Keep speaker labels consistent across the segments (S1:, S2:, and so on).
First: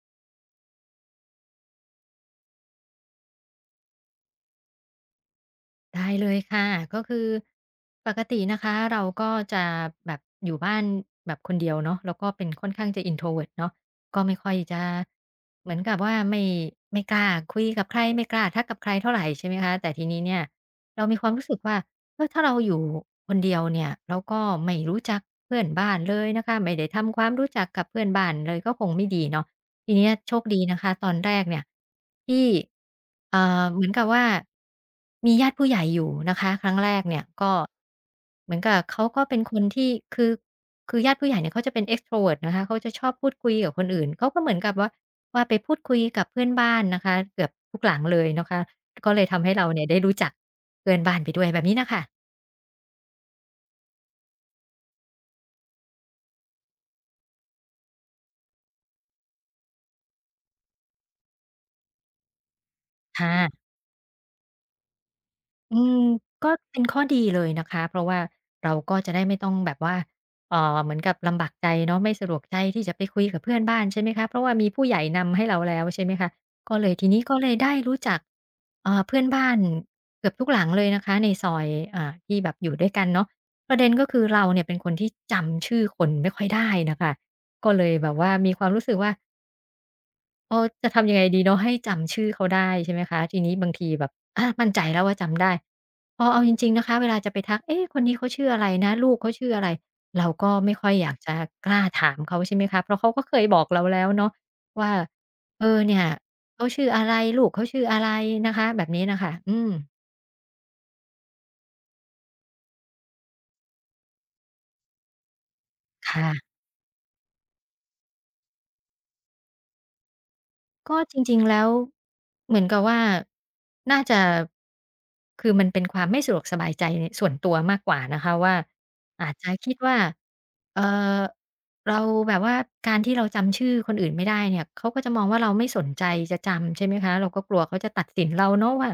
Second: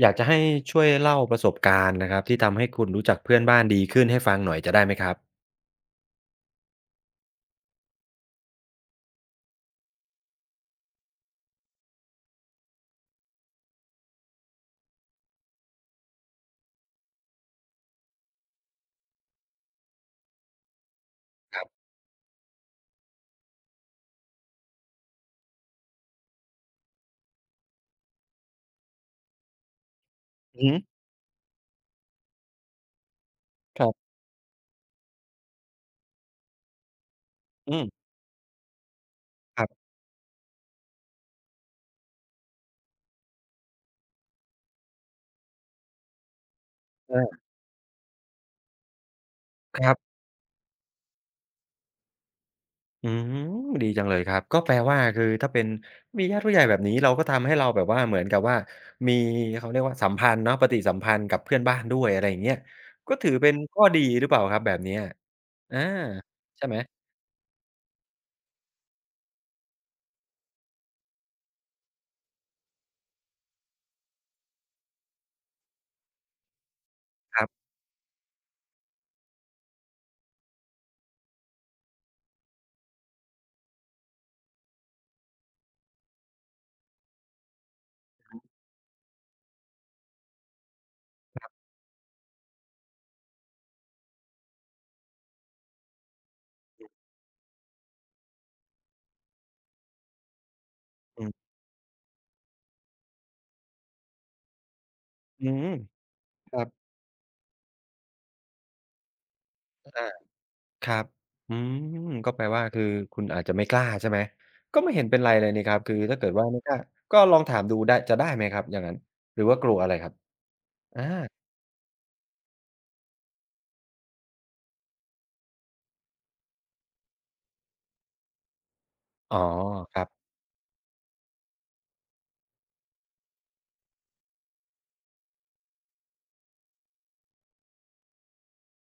S1: อยากจะให้ช่วยเล่าประสบการณ์นะครับที่ทำให้คุณรู้จักเพื่อนบ้านดีขึ้นให้ฟังหน่อยจะได้ไหมครับ
S2: ได้เลยค่ะก็คือปกตินะคะเราก็จะแบบอยู่บ้านแบบคนเดียวเนาะแล้วก็เป็นค่อนข้างจะ introvert เนาะก็ไม่ค่อยจะเหมือนกับว่าไม่กล้าคุยกับใครไม่กล้าทักกับใครเท่าไหรใช่ไหมคะแต่ทีนี้เนี่ยเรามีความรู้สึกว่าเออถ้าเราอยู่คนเดียวเนี่ยแล้วก็ไม่รู้จักเพื่อนบ้านเลยนะคะไม่ได้ทำความรู้จักกับเพื่อนบ้านเลยก็คงไม่ดีเนาะ ทีเนี้ยโชคดี
S1: อือฮึ
S2: นะคะตอนแรกเนี่ยที่เห
S1: ค
S2: มื
S1: รั
S2: อนกับ
S1: บ
S2: ว่ามีญาติผู้ใหญ่อยู่นะคะครั้งแรกเนี่ยก็
S1: อืม
S2: เหมือนกับเขาก็เป็นค
S1: ค
S2: น
S1: รับ
S2: ที่คือคือญาติผู้ใหญ่เนี่ยเขาจะเป็น Extrovert นะคะเขาจะชอบพูดคุยกับคนอื่นเขาก็เหมือนกับว่าไปพูดคุยกับเพื่อนบ้านนะคะ
S1: อา
S2: เกือบทุกหลังเลยนะคะก็เลยทำให้เราเนี่
S1: ค
S2: ย
S1: รั
S2: ได้
S1: บ
S2: รู้จักเพื่อนบ้านไปด้วยแบบนี้น่ะค่ะ
S1: อืมดีจังเลยครับก็แปลว่าคือถ้าเป็นมีญาติผู้ใหญ่แบบนี้เราก็ทำให้เราแบบว่าเหมือนกับว่ามีเขาเรียกว่าสัมพันธ์เนาะปฏิสัมพันธ์กับเพื่อนบ้านด้วยอะไรอย่างเงี้ยก็
S2: ค
S1: ถือเป็น
S2: ่ะ
S1: ข้อดีหรือเปล่าครับแบบเนี้ยอา
S2: อืมก็
S1: ใช่ไหม
S2: เป็นข้อดีเลยนะคะเพราะว่าเราก็จะได้ไม่ต้องแบบว่าเหมือนกับลำบากใจเนาะไม่สะดวกใจที่จะไปคุยกับเพื่อนบ้านใช่ไหมคะเพราะว่ามีผู้ใหญ่นำให้เราแล้วใช่ไหมคะก็เลยทีนี้ก็
S1: ครั
S2: เลย
S1: บ
S2: ได้รู้จักเพื่อนบ้านเกือบทุกหลังเลยนะคะในซอยที่แบบอยู่ด้วยกันเนาะประเด็นก็คือเราเนี่ยเป็นคนที่จำชื่อคนไม่ค่อยได้น่ะค่ะก็เลยแบบว่ามีความรู้สึกว่า เออจะทำยังไงดีเนาะให้จำชื่อเขาได้ใช่ไหมคะทีนี้บางทีแบบมั่นใจแล้วว่าจำได้พอเอาจริงๆนะคะเวลาจะไปทักเอ๊ะคนนี้เขาชื่ออะไรนะลูกเขาชื่ออะไรเราก็ไม่ค่อยอยาก
S1: อื
S2: จะ
S1: ม
S2: กล้าถามเขาใช่ไหมคะเพราะเขาก็เคยบอกเราแล้วเนาะว่า
S1: อื
S2: เอ
S1: ม
S2: อเนี่ย
S1: ครั
S2: เขา
S1: บ
S2: ชื่ออะไรลูกเขาชื่ออะไรนะคะแบบนี้น่ะค่ะอืม
S1: อา ครับอืมก็แปลว่าคือคุณอาจจะไม่กล้าใช่ไหม ก็ไม่เห็นเป็นไรเลยนี่ครับ คือถ้าเกิ
S2: ค่ะ
S1: ดว่าไม่กล้าก็ลองถามดูได้จะได้ไหมครับ อย่างนั้น หรือว่ากลัวอะไรครับ
S2: ก็
S1: อา
S2: จริงๆแล้วเหมือนกับว่าน่าจะคือมันเป็นความไม่สะดวกสบายใจในส่วนตัวมากกว่านะคะว่าอาจ
S1: อ๋อ
S2: จะคิด
S1: ค
S2: ว่า
S1: รับ
S2: เอ่อเราแบบว่าการที่เราจำชื่อคนอื่นไม่ได้เนี่ยเขาก็จะมองว่าเราไม่สนใจจะจำใช่ไหมคะเราก็กลัวเขาจะตัดสินเราเนาะว่า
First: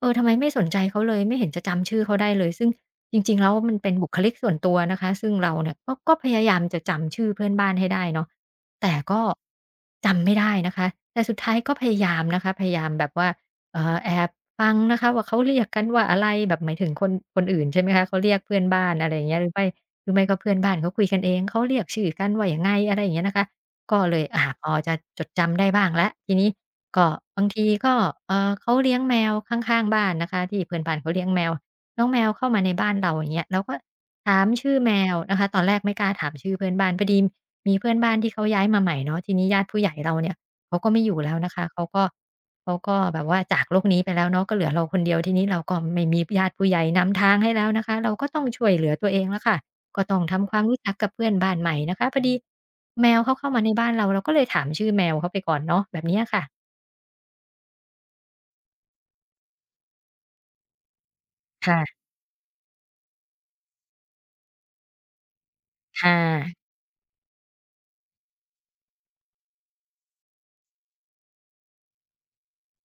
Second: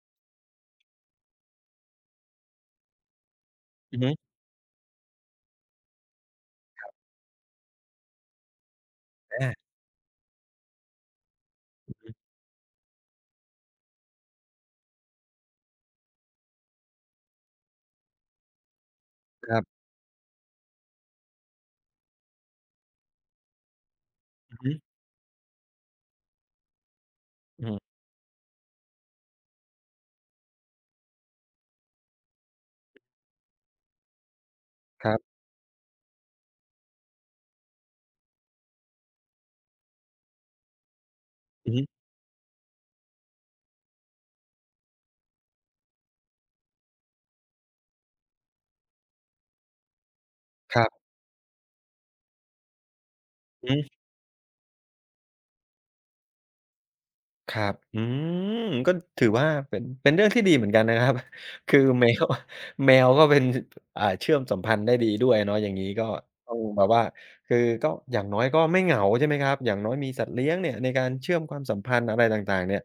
S2: เออทำไมไม่สนใจเขาเลยไม่เห็นจะจำชื่อเขาได้เลยซึ่งจริงๆแล้วมันเป็น
S1: อือ
S2: บุค
S1: ฮึ
S2: ลิกส่วนตัวนะคะซึ่งเราเนี่ยก็พยายามจะจำชื่อเพื่อนบ้านให้ได้เนาะ แต่ก็
S1: อา
S2: จำไม่ได้นะคะแต่สุดท้ายก็พ
S1: อือ
S2: ยา
S1: ฮึ
S2: ยามนะคะพยายามแบบว่าแอบฟังนะคะว่าเขาเรียกกันว่าอะไรแบบหมายถึงคนคนอื่นใช่ไหมคะเขาเรียกเพื่อนบ้านอะไรอย่างเงี้ยหรื
S1: ค
S2: อ
S1: รั
S2: ไม่
S1: บ
S2: หรือไม่ก็เพื่อนบ้านเขาคุยกันเองเขาเรียกชื่อกันว่ายังไงอะไรอย่างเงี้ยนะคะก็เลยอา
S1: อือ
S2: พ
S1: ฮึ
S2: อจะจดจำได้บ้างแล้วทีนี้ก็บาง
S1: อื
S2: ทีก็
S1: ม
S2: เขาเลี้ยงแมวข้างๆบ้านนะคะที่เพื่อนบ้านเขาเลี้ยงแมว น้องแมวเข้ามาในบ้านเราอย่างเงี้ยเราก็ถามชื่อแม
S1: ค
S2: ว
S1: รับ
S2: นะคะตอนแรกไม่กล้าถามชื่อเพื่อนบ้านพอดีมีเพื่อนบ้านที่เขาย้ายมาใหม่เนาะทีนี้ญาติผู้ใหญ่เราเนี่ยเขาก็ไม่อยู่แล้วนะคะ
S1: อือฮึ
S2: เขาก็แบบว่าจากโลกนี้ไปแล้วเนาะก็เหลือเราคนเดียวทีนี้เราก็ไม่มีญาติผู้ใหญ่นำทางให้แล้วนะคะเราก็ต้องช่วยเหลือตัวเองแล้วค่ะก็ต้องทำความ
S1: ค
S2: รู้
S1: รั
S2: จัก
S1: บ
S2: กับเพื่อนบ้านใหม่นะคะพอดีแมวเขาเข้ามาใน
S1: อื
S2: บ้าน
S1: ม
S2: เราเราก็เลยถามชื่อแมวเขาไปก่อนเนาะแบบเนี้ยค่ะ
S1: ครับอืมก็ถือว่าเป็นเป็นเรื่องที่ดีเหมือนกันนะครับ คือ
S2: ค่ะ
S1: แมว แมวก็เป็นอ่าเชื่อมสัมพันธ์ได้ดีด้วยเนาะอย่างนี้ก็
S2: ค่ะ
S1: ต้องแบบว่าคือก็อย่างน้อยก็ไม่เหงาใช่ไหมครับอย่างน้อยมีสัตว์เลี้ยงเนี่ยในการเชื่อมความสัมพันธ์อะไรต่างๆเนี่ย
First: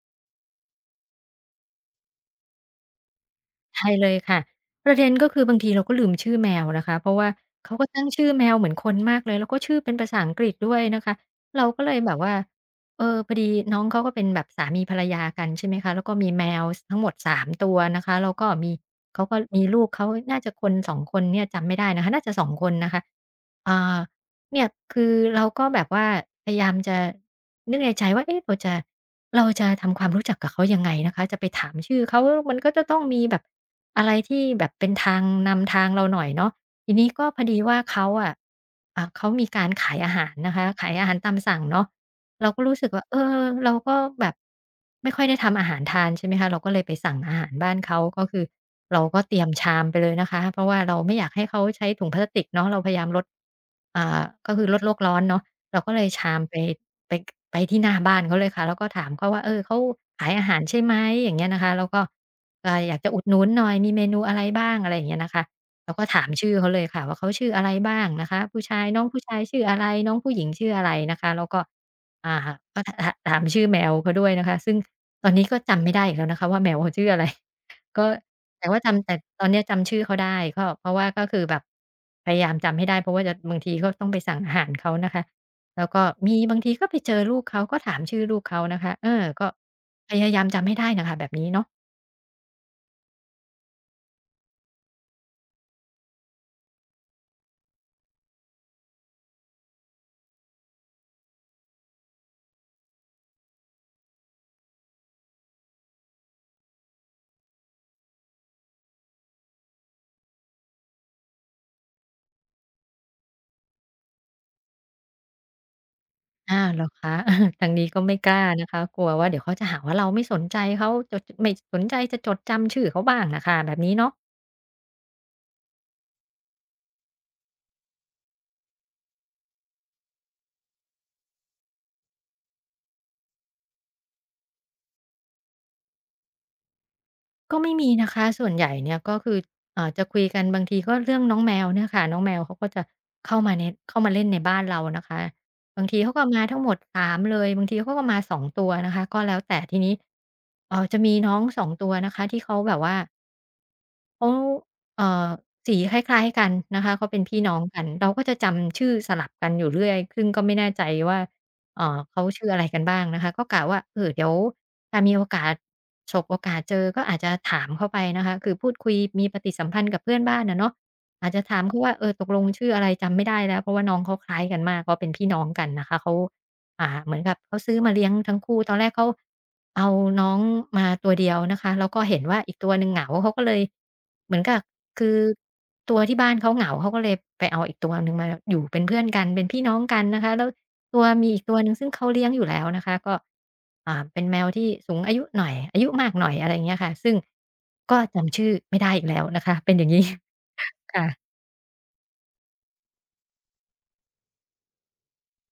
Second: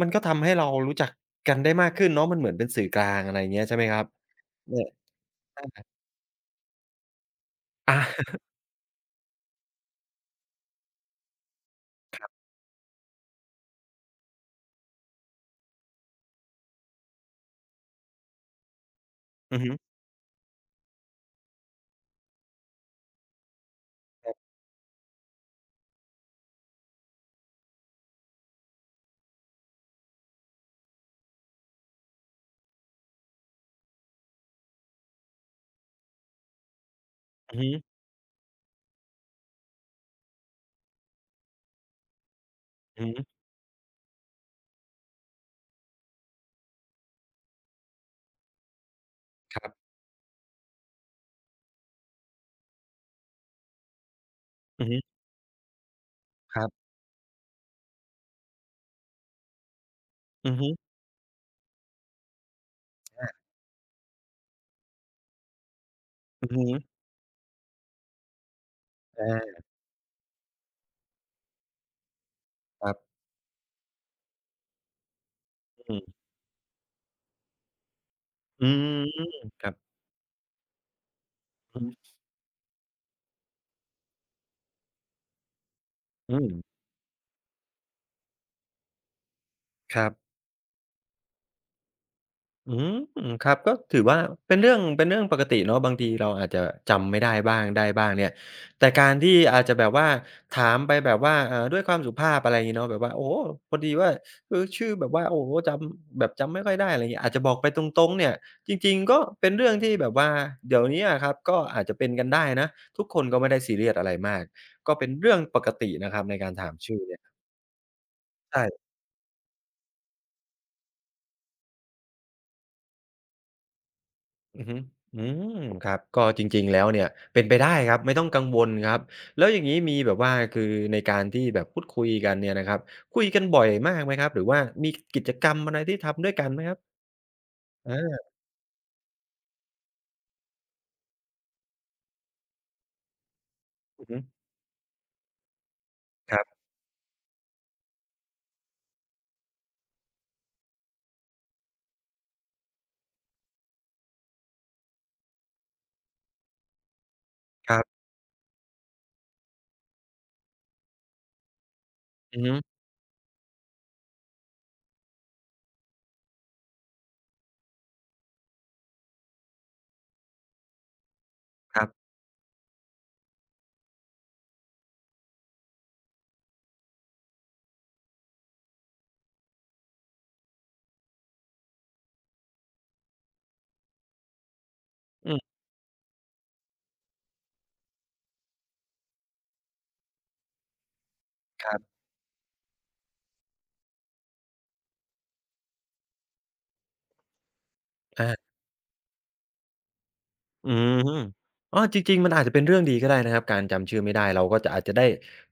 S1: มันก็ทำให้เรารู้จักกันได้มากขึ้นเนาะมันเหมือนเป็นสื่อกลางอะไร่าเงี้ยใช่ไหม
S2: ใช่
S1: ครั
S2: เล
S1: บ
S2: ยค่ะ
S1: เนี่
S2: ป
S1: ย
S2: ระเด็นก็คือบางทีเราก็ลืมชื่อแมวนะคะเพราะว่าเขาก็
S1: อา
S2: ตั้งชื่อแมวเหมือนคนมากเลยแล้วก็ชื่อเป็นภาษาอังกฤษด้วยนะคะเราก็เลยแบบว่าเออพอดีน้องเขาก็เป็นแบบสามีภรรยากันใช่ไหมคะแล้วก็มีแมวทั้งหมดสามตัวนะคะแล้วก็มีเขาก็
S1: อื
S2: มี
S1: อฮึ
S2: ลูกเขาน่าจะคนสองคนเนี่ยจำไม่ได้นะคะน่าจะสองคนนะคะอ่าเนี่ยคือเราก็แบบว่าพยายามจะนึกในใจว่าเอ๊ะเราจะ เราจะทำความรู้จักกับเขายังไงนะคะจะไปถามชื่อเขามันก็จะต้องมีแบบอะไรที่แบบเป็นทางนำทางเราหน่อยเนาะทีนี้ก็พอ
S1: อื
S2: ดี
S1: อฮึ
S2: ว่าเขาอะเขามีการขายอาหารนะคะขายอาหารตามสั่งเนาะเราก็รู้สึกว่า
S1: อือ
S2: เอ
S1: ฮึ
S2: อเราก็แบบไม่ค่อยได้ทำอาหารทานใช่ไหมคะเราก็เลยไปสั่งอาหารบ้านเขาก็คือเราก็เตรียม
S1: ครั
S2: ชาม
S1: บ
S2: ไปเลยนะคะเพราะว่าเราไม่อยากให้เขาใช้ถุงพลาสติกเนาะเราพยายามลดอ่าก็คือลด
S1: อือ
S2: โล
S1: ฮึ
S2: กร้อนเนาะ เราก็เลยชามไป
S1: ครับ
S2: ไปไปที่หน้าบ้านเขาเลยค่ะแล้วก็ถามเขาว่าเออเขาขายอา
S1: อือ
S2: หาร
S1: ฮึ
S2: ใช่ไหมอย่างเงี้ยนะคะแล้วก็อยากจะอุด
S1: อา
S2: หนุนหน่อยมีเมนูอะไรบ้างอะไรอย่างเงี้ยนะคะเราก็ถาม
S1: อื
S2: ชื่
S1: อ
S2: อ
S1: ฮึ
S2: เขาเลยค่ะว่าเขาชื่ออะไรบ้างนะคะผู้ชายน้อง
S1: อ
S2: ผู้ชาย
S1: า
S2: ชื่ออะไรน้องผู้หญิงชื่ออะไรนะคะแล้วก็อ่าก็
S1: ครับ
S2: ถามชื่อแมวเขาด้วยนะคะซึ่งตอนนี้ก็จำไม่
S1: อื
S2: ได้อีก
S1: ม
S2: แล้วนะคะว่าแมวเขาชื่ออะไร ก็
S1: อื
S2: แต่ว่า
S1: ม
S2: จำแต่ตอนเนี้ย
S1: ครับ
S2: จำชื่อเขาได้ก็เพราะว่าก็คือแบบ
S1: อือ
S2: พยายามจำให้ได้เพราะว่าจะบางทีก็ต้องไปสั่งอาหารเขานะคะ แล้วก็
S1: อื
S2: มี
S1: ม
S2: บางทีก็ไปเจอลูกเขาก็ถามชื่อลูกเขานะคะเออก็
S1: ครั
S2: พยา
S1: บ
S2: ยามจำให้ได้น่ะค่ะแบบนี้เนาะ
S1: อืมครับก็ถือว่าเป็นเรื่องเป็นเรื่องปกติเนาะบางทีเราอาจจะจำไม่ได้บ้างได้บ้างเนี่ยแต่การที่อาจจะแบบว่าถามไปแบบว่าด้วยความสุภาพอะไรงี้เนาะแบบว่าโอ้โฮพอดีว่าเออชื่อแบบว่าโอ้โฮจำแบบจำไม่ค่อยได้อะไรงี้อาจจะบอกไปตรงๆเนี่ยจริงๆก็เป็นเรื่องที่แบบว่าเดี๋ยวเนี้ยอะครับก็อาจจะเป็นกันได้นะทุกคนก็ไม่ได้ซีเรียสอะไรมากก็เป็นเรื่องปกตินะครับในการ
S2: อา
S1: ถาม
S2: เหรอ
S1: ชื่อ
S2: คะ
S1: เนี่ย
S2: เออ ทางนี้ก็ไม่กล้านะคะ
S1: ใช่
S2: กลัวว่าเดี๋ยวเขาจะหาว่าเราไม่สนใจเขาจดไม่สนใจจะจดจำชื่อเขาบ้างน่ะค่ะแบบนี้เนาะ
S1: อือฮึอืมครับก็จริงๆแล้วเนี่ยเป็นไปได้ครับไม่ต้องกังวลครับแล้วอย่างงี้มีแบบว่าคือในการที่แบบพูดคุยกันเนี่ยนะครับคุยกันบ่อยมากไหมครับหรือว่ามีกิจกรรมอะไรที่ทำด้วยกันไหมครับ
S2: ก็ไม่มีนะ
S1: อา
S2: คะส่วนใหญ่เนี่ยก็คือจะคุยกันบางทีก็เรื่องน้องแมวเนี่ยค่ะน้องแมวเขาก็จะเข้ามาในเข้า
S1: อือ
S2: มา
S1: ฮึ
S2: เล่นในบ้านเรานะคะบางทีเขาก็
S1: ค
S2: มา
S1: ร
S2: ทั้งหมดสามเลยบางทีเขาก็มาสองตัวนะคะก็แล้วแต่ทีนี้จะมีน้องสองตัวนะคะที่เขาแบบว่า เขาเอ่อสีคล้ายๆกันนะคะเขาเป็นพี่น้อง
S1: ั
S2: กั
S1: บ
S2: น
S1: ๆ
S2: เราก็จะจำชื่อสลับกันอยู่เรื่อยซึ่งก็ไม่แน่ใจว่าเขา
S1: อือ
S2: ชื่อ
S1: ฮึ
S2: อะไรกันบ้างนะคะก็กะว่าเออเดี๋ยวถ้ามีโอกาสฉกโอกาสเจอก็อาจจะถามเขาไปนะคะคือพูดคุยมีปฏิสัมพันธ์กับเพื่อนบ้านอะเนาะอาจจะถาม
S1: ค
S2: เขา
S1: รับ
S2: ว่าเออตกลงชื่ออะไรจำไม่ได้แล้วเพราะว่าน้องเขาคล้ายกันมากเขาเป็นพี่น้องกันนะคะเขา เหมือนกับเขาซื้อมาเลี้ยงทั้งคู่ตอนแรกเขาเอาน้องมาตัวเดียวนะคะแล้วก็เห็นว่าอีกตัวหนึ่งเหงาเขาก็เลยเหมือนกับคือ
S1: อืม
S2: ตัวที่บ้านเขาเหงาเขาก็เลยไปเอาอีกตัวหนึ่งมาอยู่เป็นเพื่อนกันเป็นพี่น้องกันนะคะแล้วมีอีกตัวห
S1: ค
S2: นึ่ง
S1: รั
S2: ซึ่ง
S1: บ
S2: เขาเลี้ยงอยู่แล้วนะคะก็เป็นแมวที่สูงอายุหน่อยอายุมากหน่อยอะไรอย่างเงี้ยค่ะซึ่งก็จำชื่อไม่ได้อีกแล้วนะคะเป็นอย่างงี้
S1: อืม
S2: ค่ะ
S1: อ๋อจริงๆมันอาจจะเป็นเรื่องดีก็ได้นะครับการจำชื่อไม่ได้เราก็จะอาจจะได้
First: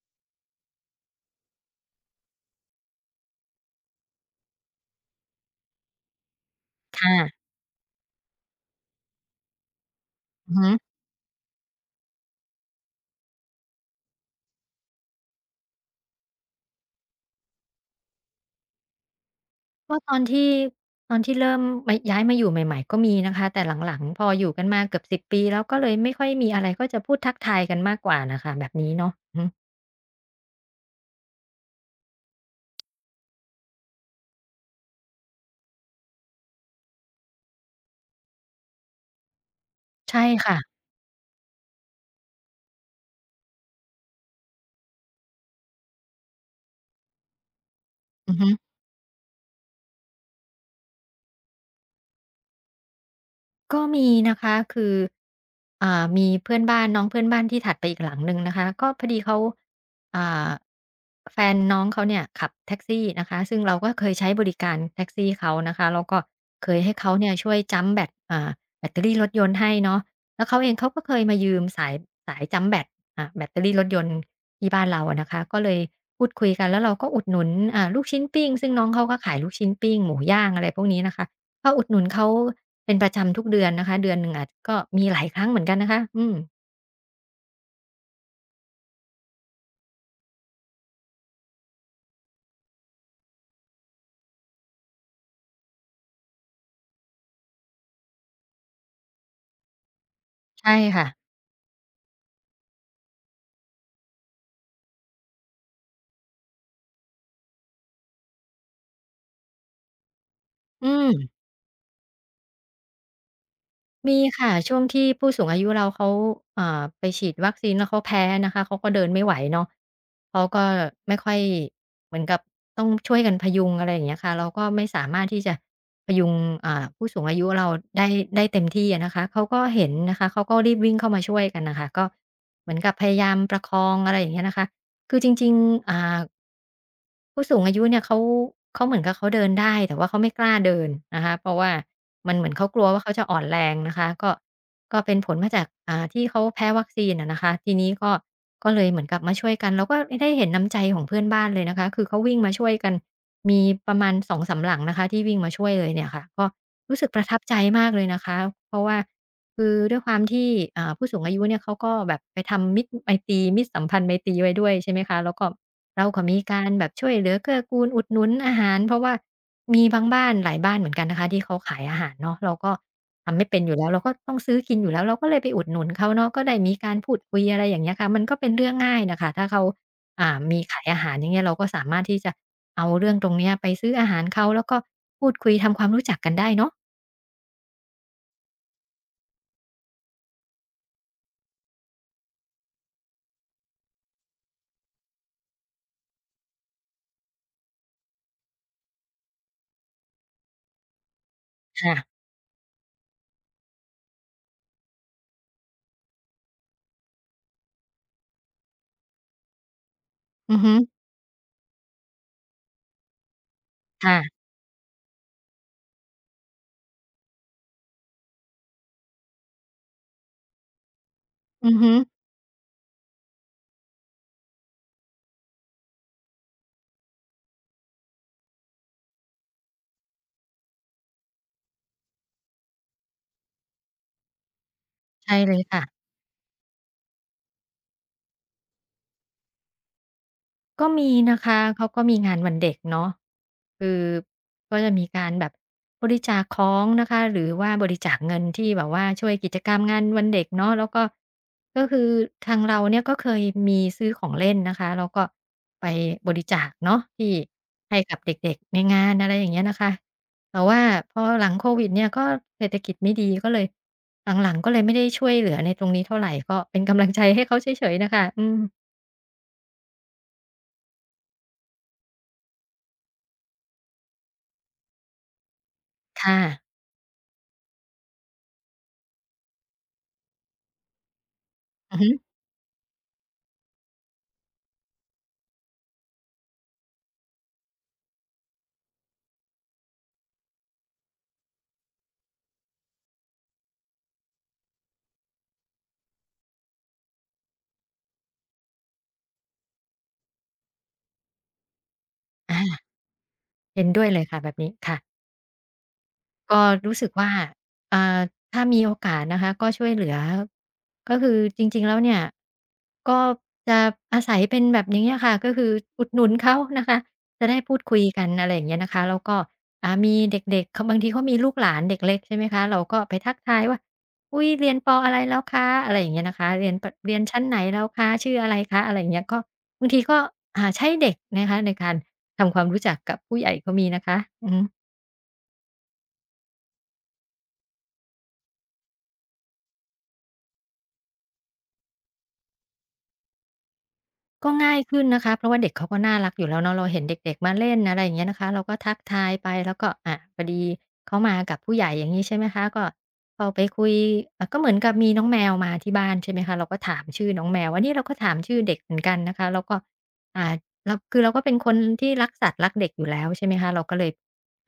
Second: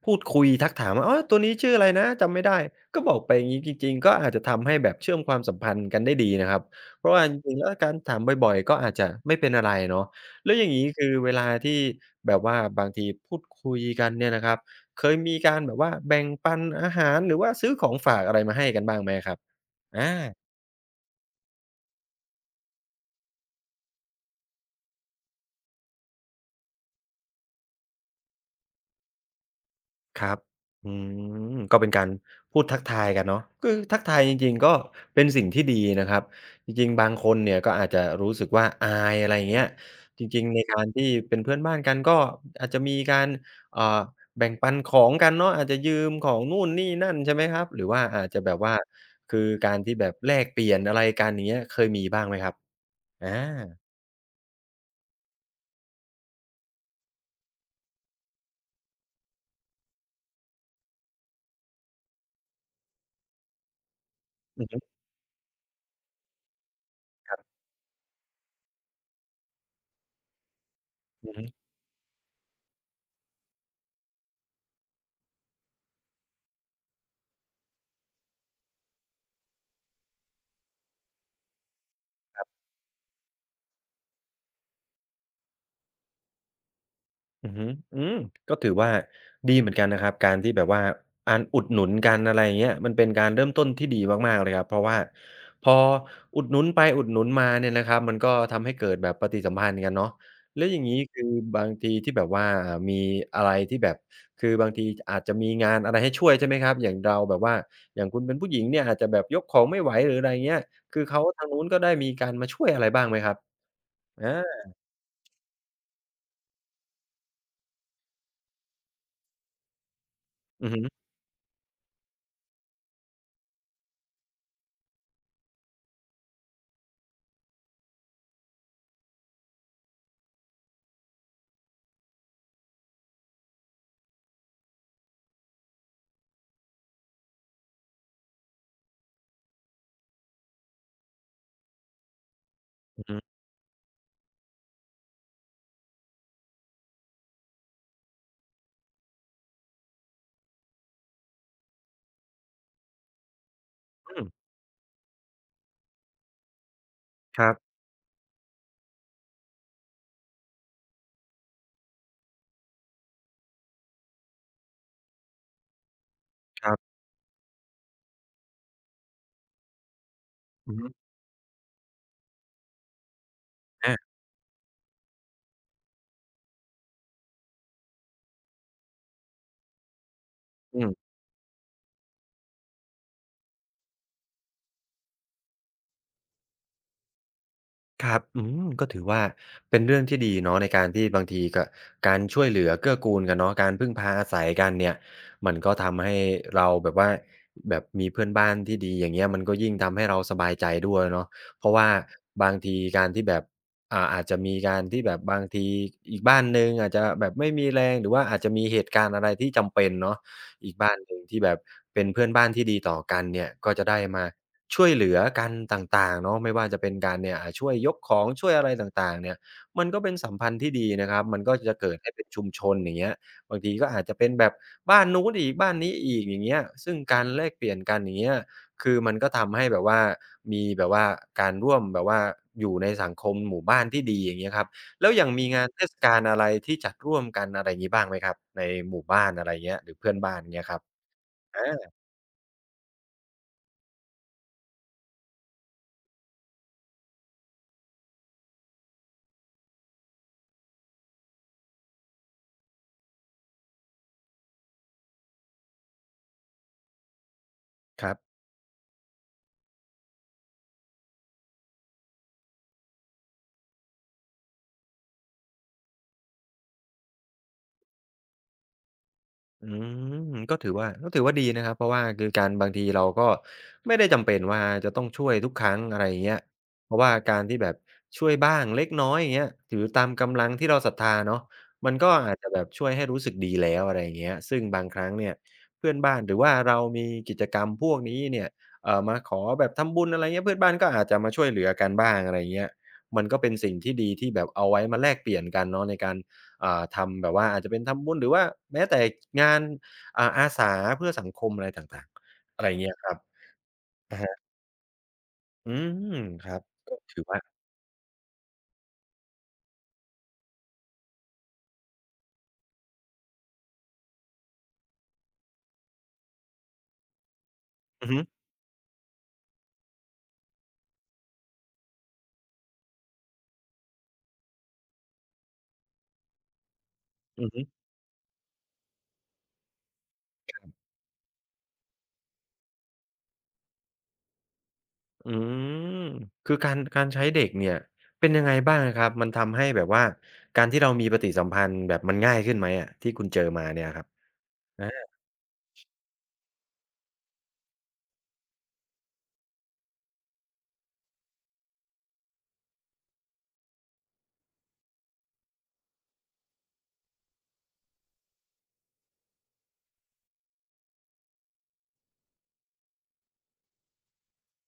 S1: พูดคุยทักถามว่าอ๋อตัวนี้ชื่ออะไรนะจำไม่ได้ก็บอกไปอย่างงี้จริงๆก็อาจจะทำให้แบบเชื่อมความสัมพันธ์กันได้ดีนะครับ
S2: ค
S1: เพราะว่าจ
S2: ่ะ
S1: ริงๆแล้วการถามบ่อยๆก็อาจจะไม่เป็นอะไรเนาะแล้
S2: อื
S1: ว
S2: อ
S1: อ
S2: ฮึ
S1: ย่างงี้คือเวลาที่แบบว่าบางทีพูดคุยกันเนี่ยนะครับเคยมีการแบบว่าแบ่งปันอาหารหรือว่าซื้อของฝากอะไรมาให้กันบ้างไหมครับ
S2: ก็
S1: อา
S2: ตอนที่ตอนที่เริ่มมาย้ายมาอยู่ใหม่ๆก็มีนะคะแต่หลังๆพออยู่กันมาเกือบ10ปีแล้วก็เลยไม่ค่อยมีอะไรก็จะพูดทักทายกันมากกว่าน่ะค่ะแบบนี้เนาะอือฮึ
S1: ครับอืมก็เป็นการพูดทักทายกันเนาะคือทักทายจริงๆก็เป็นสิ่งที่ดีนะครับจริงๆบางคนเนี่ยก็อาจจะรู้สึกว่าอายอะไรอย่างเงี้ย
S2: ใช่
S1: จริง
S2: ค่ะ
S1: ๆในการที่เป็นเพื่อนบ้านกันก็อาจจะมีการเอ่อแบ่งปันของกันเนาะอาจจะยืมของนู่นนี่นั่นใช่ไหมครับ หรือว่าอาจ
S2: อือ
S1: จะ
S2: ฮึ
S1: แบบว่าคือการที่แบบแลกเปลี่ยนอะไรกันอย่างเงี้ยเคยมีบ้างไหมครับอา
S2: ก็มีนะคะคือมีเพื่อนบ้านน้องเพื่อนบ้านที่ถัดไปอีกหลังหนึ่งนะคะก็พอดีเขาอ่าแฟนน้องเขาเนี่ยขับแท็กซี่นะคะซึ่งเราก็เคยใช้บริ
S1: อือ
S2: การ
S1: ฮึ
S2: แท็กซี่เขานะคะแล้วก็เคยให้เขาเนี่ยช่วยจัมป์แบตแบตเตอรี่รถยนต์ให้เนาะแล้วเขาเองเขาก็เคย
S1: อือ
S2: มา
S1: ฮึ
S2: ยืมสายจัมป์แบตแบตเตอรี่รถยนต์ที่บ้านเราอะนะคะก็เลยพูดคุยกันแล้วเราก็อุดหนุนลูกชิ้นปิ้งซึ่งน้องเขาก็ขายลูกชิ้นปิ้งหมูย่างอะไรพวกนี้นะคะ ก็อุดหนุนเขาเป็นประจำทุกเดือนนะคะเดือนหนึ่งอาจก็มีหลายครั้งเหมือนกันนะคะอืม
S1: อือฮึอืมก็ถือว่าดีเหมือนกันนะครับการที่แบบว่าการอุดหนุนกันอะไรอย่างเงี้ยมันเป็นการเริ่มต้นที่ดีมากๆเลยครับเพราะว่าพออุดหนุนไปอุดหนุนมาเนี่ยนะครับมันก็ทำให้เกิดแบบปฏิสัมพันธ์กันเนาะแล้ว
S2: ใช่
S1: อย่างงี้
S2: ค่ะ
S1: คือบางทีที่แบบว่าอ่ามีอะไรที่แบบคือบางทีอาจจะมีงานอะไรให้ช่วยใช่ไหมครับอย่างเราแบบว่าอย่างคุณเป็นผู้หญิงเนี่ยอาจจะแบบยกของไม่ไหวหรืออะไรอย่างเงี้ย
S2: อื
S1: คือ
S2: ม
S1: เขาทางนู้นก็ได้มีการมาช่วยอะไรบ้างไหมครับ
S2: มี
S1: อา
S2: ค่ะช่วงที่ผู้สูงอายุเราเขาไปฉีดวัคซีนแล้วเขาแพ้นะคะเขาก็เดินไม่ไหวเนาะเขาก็
S1: อือฮึ
S2: ไม่ค่อยเหมือนกับต้องช่วยกันพยุงอะไรอย่างเงี้ยค่ะเราก็ไม่สามารถที่จะพยุงผู้สูงอายุเราได้ได้เต็มที่อะนะคะเขาก็เห็นนะคะเขาก็รีบวิ่งเข้ามาช่วยกันน่ะค่ะก็เหมือนกับพยายามประคองอะไรอย่างเงี้ยนะคะคือจริงๆผู้สูงอายุเนี่ยเขาเหมือนกับเขาเดินได้แต่ว่าเขาไม่กล้าเดินนะคะเพราะว่ามันเหมือนเขากลัว
S1: ๆอื
S2: ว่าเขา
S1: ม
S2: จะอ่อนแรงนะคะก็เป็นผลมาจากที่เขาแพ้วัคซีนอะนะคะทีนี้ก็เลยเหมือนกับมาช่วยกันเราก็ได้เห็นน้ำใจของเพื่อนบ้านเลยนะคะคือเขาวิ่งมาช่วยกันมีประมาณสองสามหลังนะคะที่วิ่งมาช่วยเลยเนี่ยค่ะก็รู้สึกประทั
S1: ค
S2: บ
S1: รั
S2: ใจ
S1: บๆ
S2: มากเลยนะคะเพราะว่าคือด้วยความที่ผู้สูงอายุเนี่ยเขาก็แบบไปทำมิตรไมตรีมิตรสัมพันธ์ไมตรีไว้ด้วยใช่ไหมคะแล้วก็ เราก็มีการแบบช่วยเหลือเกื้อกูลอุดหนุนอาหารเพราะว่ามีบางบ้านหลาย
S1: อื
S2: บ้า
S1: อ
S2: นเห
S1: ฮึ
S2: มือนกันนะคะที่เขาขายอาหารเนาะเราก็ทำไม่เป็นอยู่แล้วเราก็
S1: อา
S2: ต้องซื้อกินอยู่แล้วเราก็เลยไปอุดหนุนเขาเนาะก็ได้มีการพูดคุยอะไรอย่างเงี้ยค่ะมันก็เป็นเรื่องง่ายน่ะค่ะถ้าเขาอ่ามี
S1: อื
S2: ขายอาหา
S1: ม
S2: รอย่างเงี้ยเราก็สามารถที่จะเอาเรื่องตรงเนี้ยไปซื้ออาหารเขาแล้วก็พูดคุยทำความรู้จักกันได้เนาะ
S1: ครับอืมก็ถือว่าเป็นเรื่องที่ดีเนาะในการที่บางทีก็การช่วยเหลือเกื้อกูลกันเนาะการพึ่งพาอาศัยกันเนี่ยมันก็ทำให้เราแบบว่าแบบมีเพื่อนบ้านที่ดีอย่างเงี้ยมันก็ยิ่งทำให้เราสบายใจด้วยเนาะเพราะว่า
S2: ค่ะ
S1: บางทีการที่แบบอาจจะมีการที่แบบบางทีอีกบ้านหนึ่งอาจจะแบบไม่มีแรงหรือว่าอาจจะมีเหตุการณ์อะไรที่จำเป็นเนาะ
S2: อือ
S1: อี
S2: ฮึ
S1: กบ้านหนึ่งที่แบบเป็นเพื่อนบ้านที่ดีต่อกันเนี่ยก็จะได้มา
S2: ค่ะ
S1: ช่วยเหลือกันต่างๆเนาะไม่ว่าจะเป็นการเนี่ยช่วยยกของช่วยอะไรต่างๆเนี่ยมันก็เป็นสัมพันธ์ที่ดีนะครับมันก็
S2: อื
S1: จะ
S2: อฮึ
S1: เกิดให้เป็นชุมชนอย่างเงี้ยบางทีก็อาจจะเป็นแบบบ้านนู้นอีกบ้านนี้อีกอย่างเงี้ยซึ่งการแลกเปลี่ยนกันอย่างเงี้ยคือมันก็ทำให้แบบว่ามีแบบว่าการร่วมแบบว่าอยู่ในสังคมหมู่บ้านที่ดีอย่างเงี้ยครับแล้วอย่าง
S2: ใช่
S1: มี
S2: เลย
S1: งานเทศ
S2: ค่ะ
S1: กาลอะไรที่จัดร่วมกันอะไรงี้บ้างไหมครับในหมู่บ้านอะไรเงี้ยหรือเพื่อนบ้านเงี้ยครับ
S2: ก็มีนะคะ
S1: อา
S2: เขาก็มีงานวันเด็กเนาะคือก็จะมีการแบบบริจาคของนะคะหรือว่าบริจาคเงินที่แบบว่าช่วยกิจกรรมงานวันเด็กเนาะแล้วก็ก็คือทางเราเนี่ยก็เคยมีซื้อของเล่นนะคะแล้วก็ไปบริจาคเนาะที่ให้
S1: ครั
S2: กับ
S1: บ
S2: เด็กๆในงานอะไรอย่างเงี้ยนะคะแต่ว่าพอหลังโควิดเนี่ยก็เศรษฐกิจไม่ดีก็เลยหลังๆก็เลยไม่ได้ช่วยเหลือในตรงนี้เท่าไรก็เป็นกำลังใจให้เขาเฉยๆน่ะค่ะอืม
S1: อืมก็ถือว่าก็ถือว่าดีนะครับเพราะว่าคือการบางทีเราก็ไม่ได้จำเป็นว่าจะต้องช่วยทุกครั้งอะไรอย่างเงี้
S2: ค่ะ
S1: ยเพราะว่าการที่แบบช่วยบ้างเล็กน้อยอย่างเงี้ยถือตามกำลังที่เราศรัทธาเนาะมั
S2: อื
S1: น
S2: อฮึ
S1: ก็อาจจะแบบช่วยให้รู้สึกดีแล้วอะไรอย่างเงี้ยซึ่งบางครั้งเนี่ยเพื่อนบ้านหรือว่าเรามีกิจกรรมพวกนี้เนี่ยมาขอแบบทำบุญอะไรเงี้ยเพื่อนบ้านก็อาจจะมาช่วยเหลือกันบ้างอะไรอย่างเงี้ยมันก็เป็นสิ่งที่ดีที่แบบเอาไว้มาแลกเปลี่ยนกันเนาะในการ ทำแบบว่าอาจจะเป็นทำบุญหรือว่าแม้แต่งานอาสาเพื่อสังคมอะไรต่างๆอะ
S2: อา
S1: ไรอย่างเงี้ยครับ
S2: เห็นด้วย
S1: อะ
S2: เลย
S1: ฮะ
S2: ค่ะแบบนี้ค่ะ
S1: อืมครั
S2: ก็
S1: บก็
S2: รู้สึก
S1: ถือ
S2: ว่า
S1: ว่า
S2: เอ่อถ้ามีโอกาสนะคะก็ช่วยเหลือก็คือจริงๆแล้วเนี่ยก็จะอาศัยเป็นแบบอย่างเงี้ยค่ะก็คืออุดหนุนเขานะคะจะได้พูดคุย
S1: อือฮึ
S2: กันอะไรอย่างเงี้ยนะคะแล้วก็มีเด็กๆเขาบางทีเขามีลูกหลานเด็กเล็กใช่ไหมคะเราก็ไปทักทายว่าอุ้ยเรียนปออะไรแล้วคะอะไรอย่างเงี้ยนะคะเรียนปเรียนชั้น
S1: อือ
S2: ไหน
S1: ฮึ
S2: แล้วคะชื่ออะไรคะอะไรอย่างเงี้ยก็บางทีก็ใช้เด็กนะคะในการทำความรู้จักกับผู้ใหญ่ก็มีนะคะอือ
S1: อืมคือการการใช้เด็กเนี่ยเป็นยังไงบ้างอะครับมันทำให้แบบว่าการที่เรามีปฏิสัมพันธ์แบบมันง่ายขึ้นไหมอะที่คุณเจอมาเนี่ยครับ
S2: ก็ง่ายขึ้นนะคะเพราะว่าเด็กเขาก็น่ารักอยู่แล้วเนาะเราเห็นเด็กๆมาเล่นอะไรอย่างเงี้ยนะคะเราก็ทักทายไปแล้วก็อะพอดีเขามากับผู้ใหญ่อย่างงี้ใช่ไหมคะก็เข้าไปคุยก็เหมือนกับมีน้องแมวมาที่บ้านใช่ไหมคะเราก็ถามชื่อน้องแมวอันนี้เราก็ถามชื่อเด็กเหมือนกันนะคะแล้วก็อ่าเราคือเราก็เป็นคนที่รักสัตว์รักเด็กอยู่แล้วใช่ไหมคะเราก็เลย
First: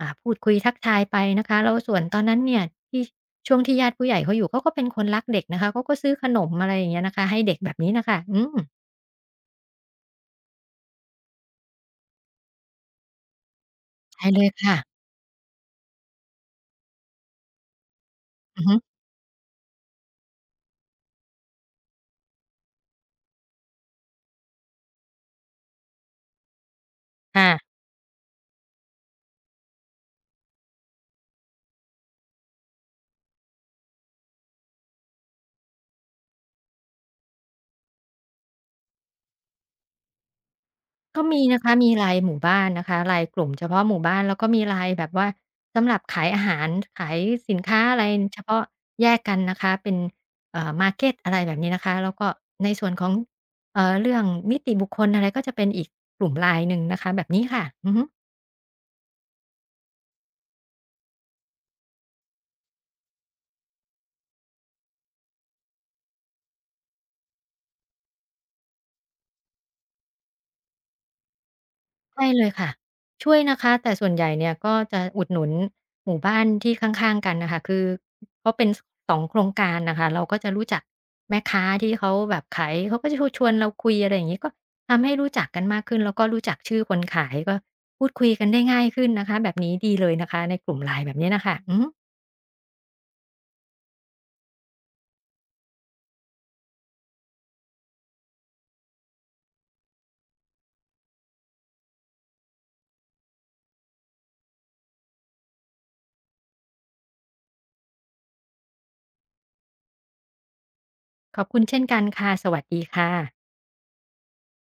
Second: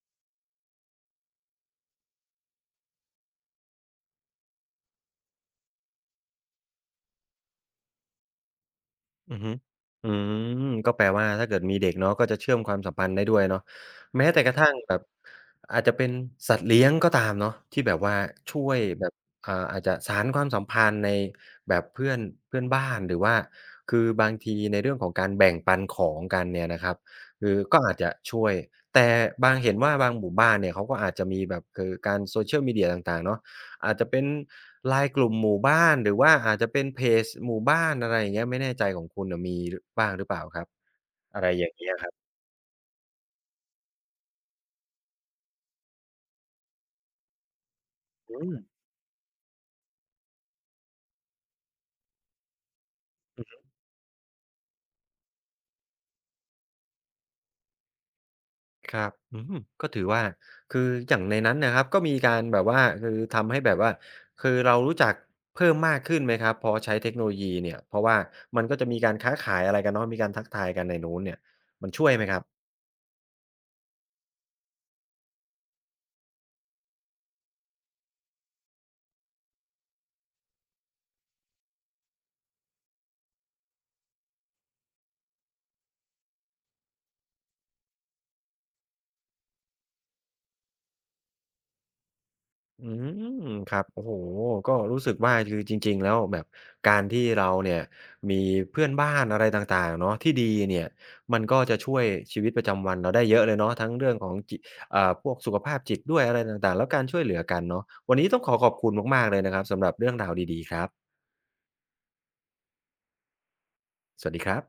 S2: พูดคุยทักทายไปนะคะแล้วส่วนตอนนั้นเนี่ยที่ช่วงที่ญาติผู้ใหญ่เขาอยู่เขาก็เป็นคนรักเด็กนะคะเขาก็ซื้อขนมอะไรอย่างเงี้ยนะคะให้เด็กแบบนี้น่ะค่ะอืม
S1: อือฮึอืมก็แปลว่าถ้าเกิดมีเด็กเนาะก็จะเชื่อมความสัมพันธ์ได้ด้วยเนาะ
S2: ใช่
S1: แม้
S2: เล
S1: แต่
S2: ย
S1: กระทั่
S2: ค่ะ
S1: งแบบอาจจะเป็นสัตว์เลี้ยงก็ตามเนาะที่แบบว่า
S2: อือ
S1: ช่ว
S2: ฮึ
S1: ยแบบอาจจะสานความสัมพันธ์ในแบบเพื่อนเพื่อนบ้านหรือว่าคือบางทีในเรื่องของการแบ่งปันของกันเนี่ยนะครับคือ
S2: ค่ะ
S1: ก็อาจจะช่วยแต่บางเห็นว่าบางหมู่บ้านเนี่ยเขาก็อาจจะมีแบบคือการ Social Media ต่างๆเนาะ อาจจะเป็นไลน์กลุ่มหมู่บ้านหรือว่าอาจจะเป็นเพจหมู่บ้านอะไรอย่างเงี้ยไม่แน่ใจของคุณน่ะมีบ้างหรือเปล่าครับ
S2: ก็มี
S1: อะไร
S2: นะ
S1: อย่า
S2: คะ
S1: งเงี้
S2: มี
S1: ย
S2: ไล
S1: ครับ
S2: น์หมู่บ้านนะคะไลน์กลุ่มเฉพาะหมู่บ้าน แล้วก็มีไลน์แบบว่าสำหรับขายอาหาร ขายสินค้าอะไรเฉ
S1: อืม
S2: พาะแยกกันนะคะเป็นมาร์เกตอะไรแบบนี้นะคะแล้วก็ในส่วนของเรื่องนิติบุคคลอะไรก็จะเป็นอีกกลุ่มไลน์หนึ่งนะคะแบบนี้ค่ะอือฮึ
S1: ครับอืมก็ถือว่าคืออย่างในนั้นนะครับก็มีการแบบว่าคือทำให้แบบว่าคือเรารู้จักเพิ่มมากขึ้นไหมครับพอใช้เทคโนโลยีเนี่ยเพราะว่ามันก็จะมีการค้าขายอะไรกันเนาะมีการทักทายกันในนู้นเนี่ยมันช่วยไห
S2: ใช่
S1: มครั
S2: เล
S1: บ
S2: ยค่ะช่วยนะคะแต่ส่วนใหญ่เนี่ยก็จะอุดหนุนหมู่บ้านที่ข้างๆกันน่ะค่ะคือเขาเป็นสสองโครงการน่ะค่ะเราก็จะรู้จักแม่ค้าที่เขาแบบขายเขาก็จะชวนๆเราคุยอะไรอย่างงี้ก็ทำให้รู้จักกันมากขึ้นแล้วก็รู้จักชื่อคนขายก็พูดคุยกันได้ง่ายขึ้นนะคะแบบนี้ดีเลยนะคะในกลุ่ม LINE แบบนี้น่ะค่ะอือฮึ
S1: อืมครับโอ้โฮก็รู้สึกว่าคือจริงๆแล้วแบบการที่เราเนี่ยมีเพื่อนบ้านอะไรต่างๆเนาะที่ดีเนี่ยมันก็จะช่วยชีวิตประจำวันเราได้เยอะเลยเนาะทั้งเรื่องของจิพวกสุขภาพจิตด้วยอะไรต่างๆแล้วการช่วยเหลือกันเนาะวันนี้ต้องขอขอบคุณมากๆเลยนะครับสำหรับเรื่องราวดีๆครับ
S2: ขอบคุณเช่นกันค่ะสวัสดีค่ะ
S1: สวัสดีครับ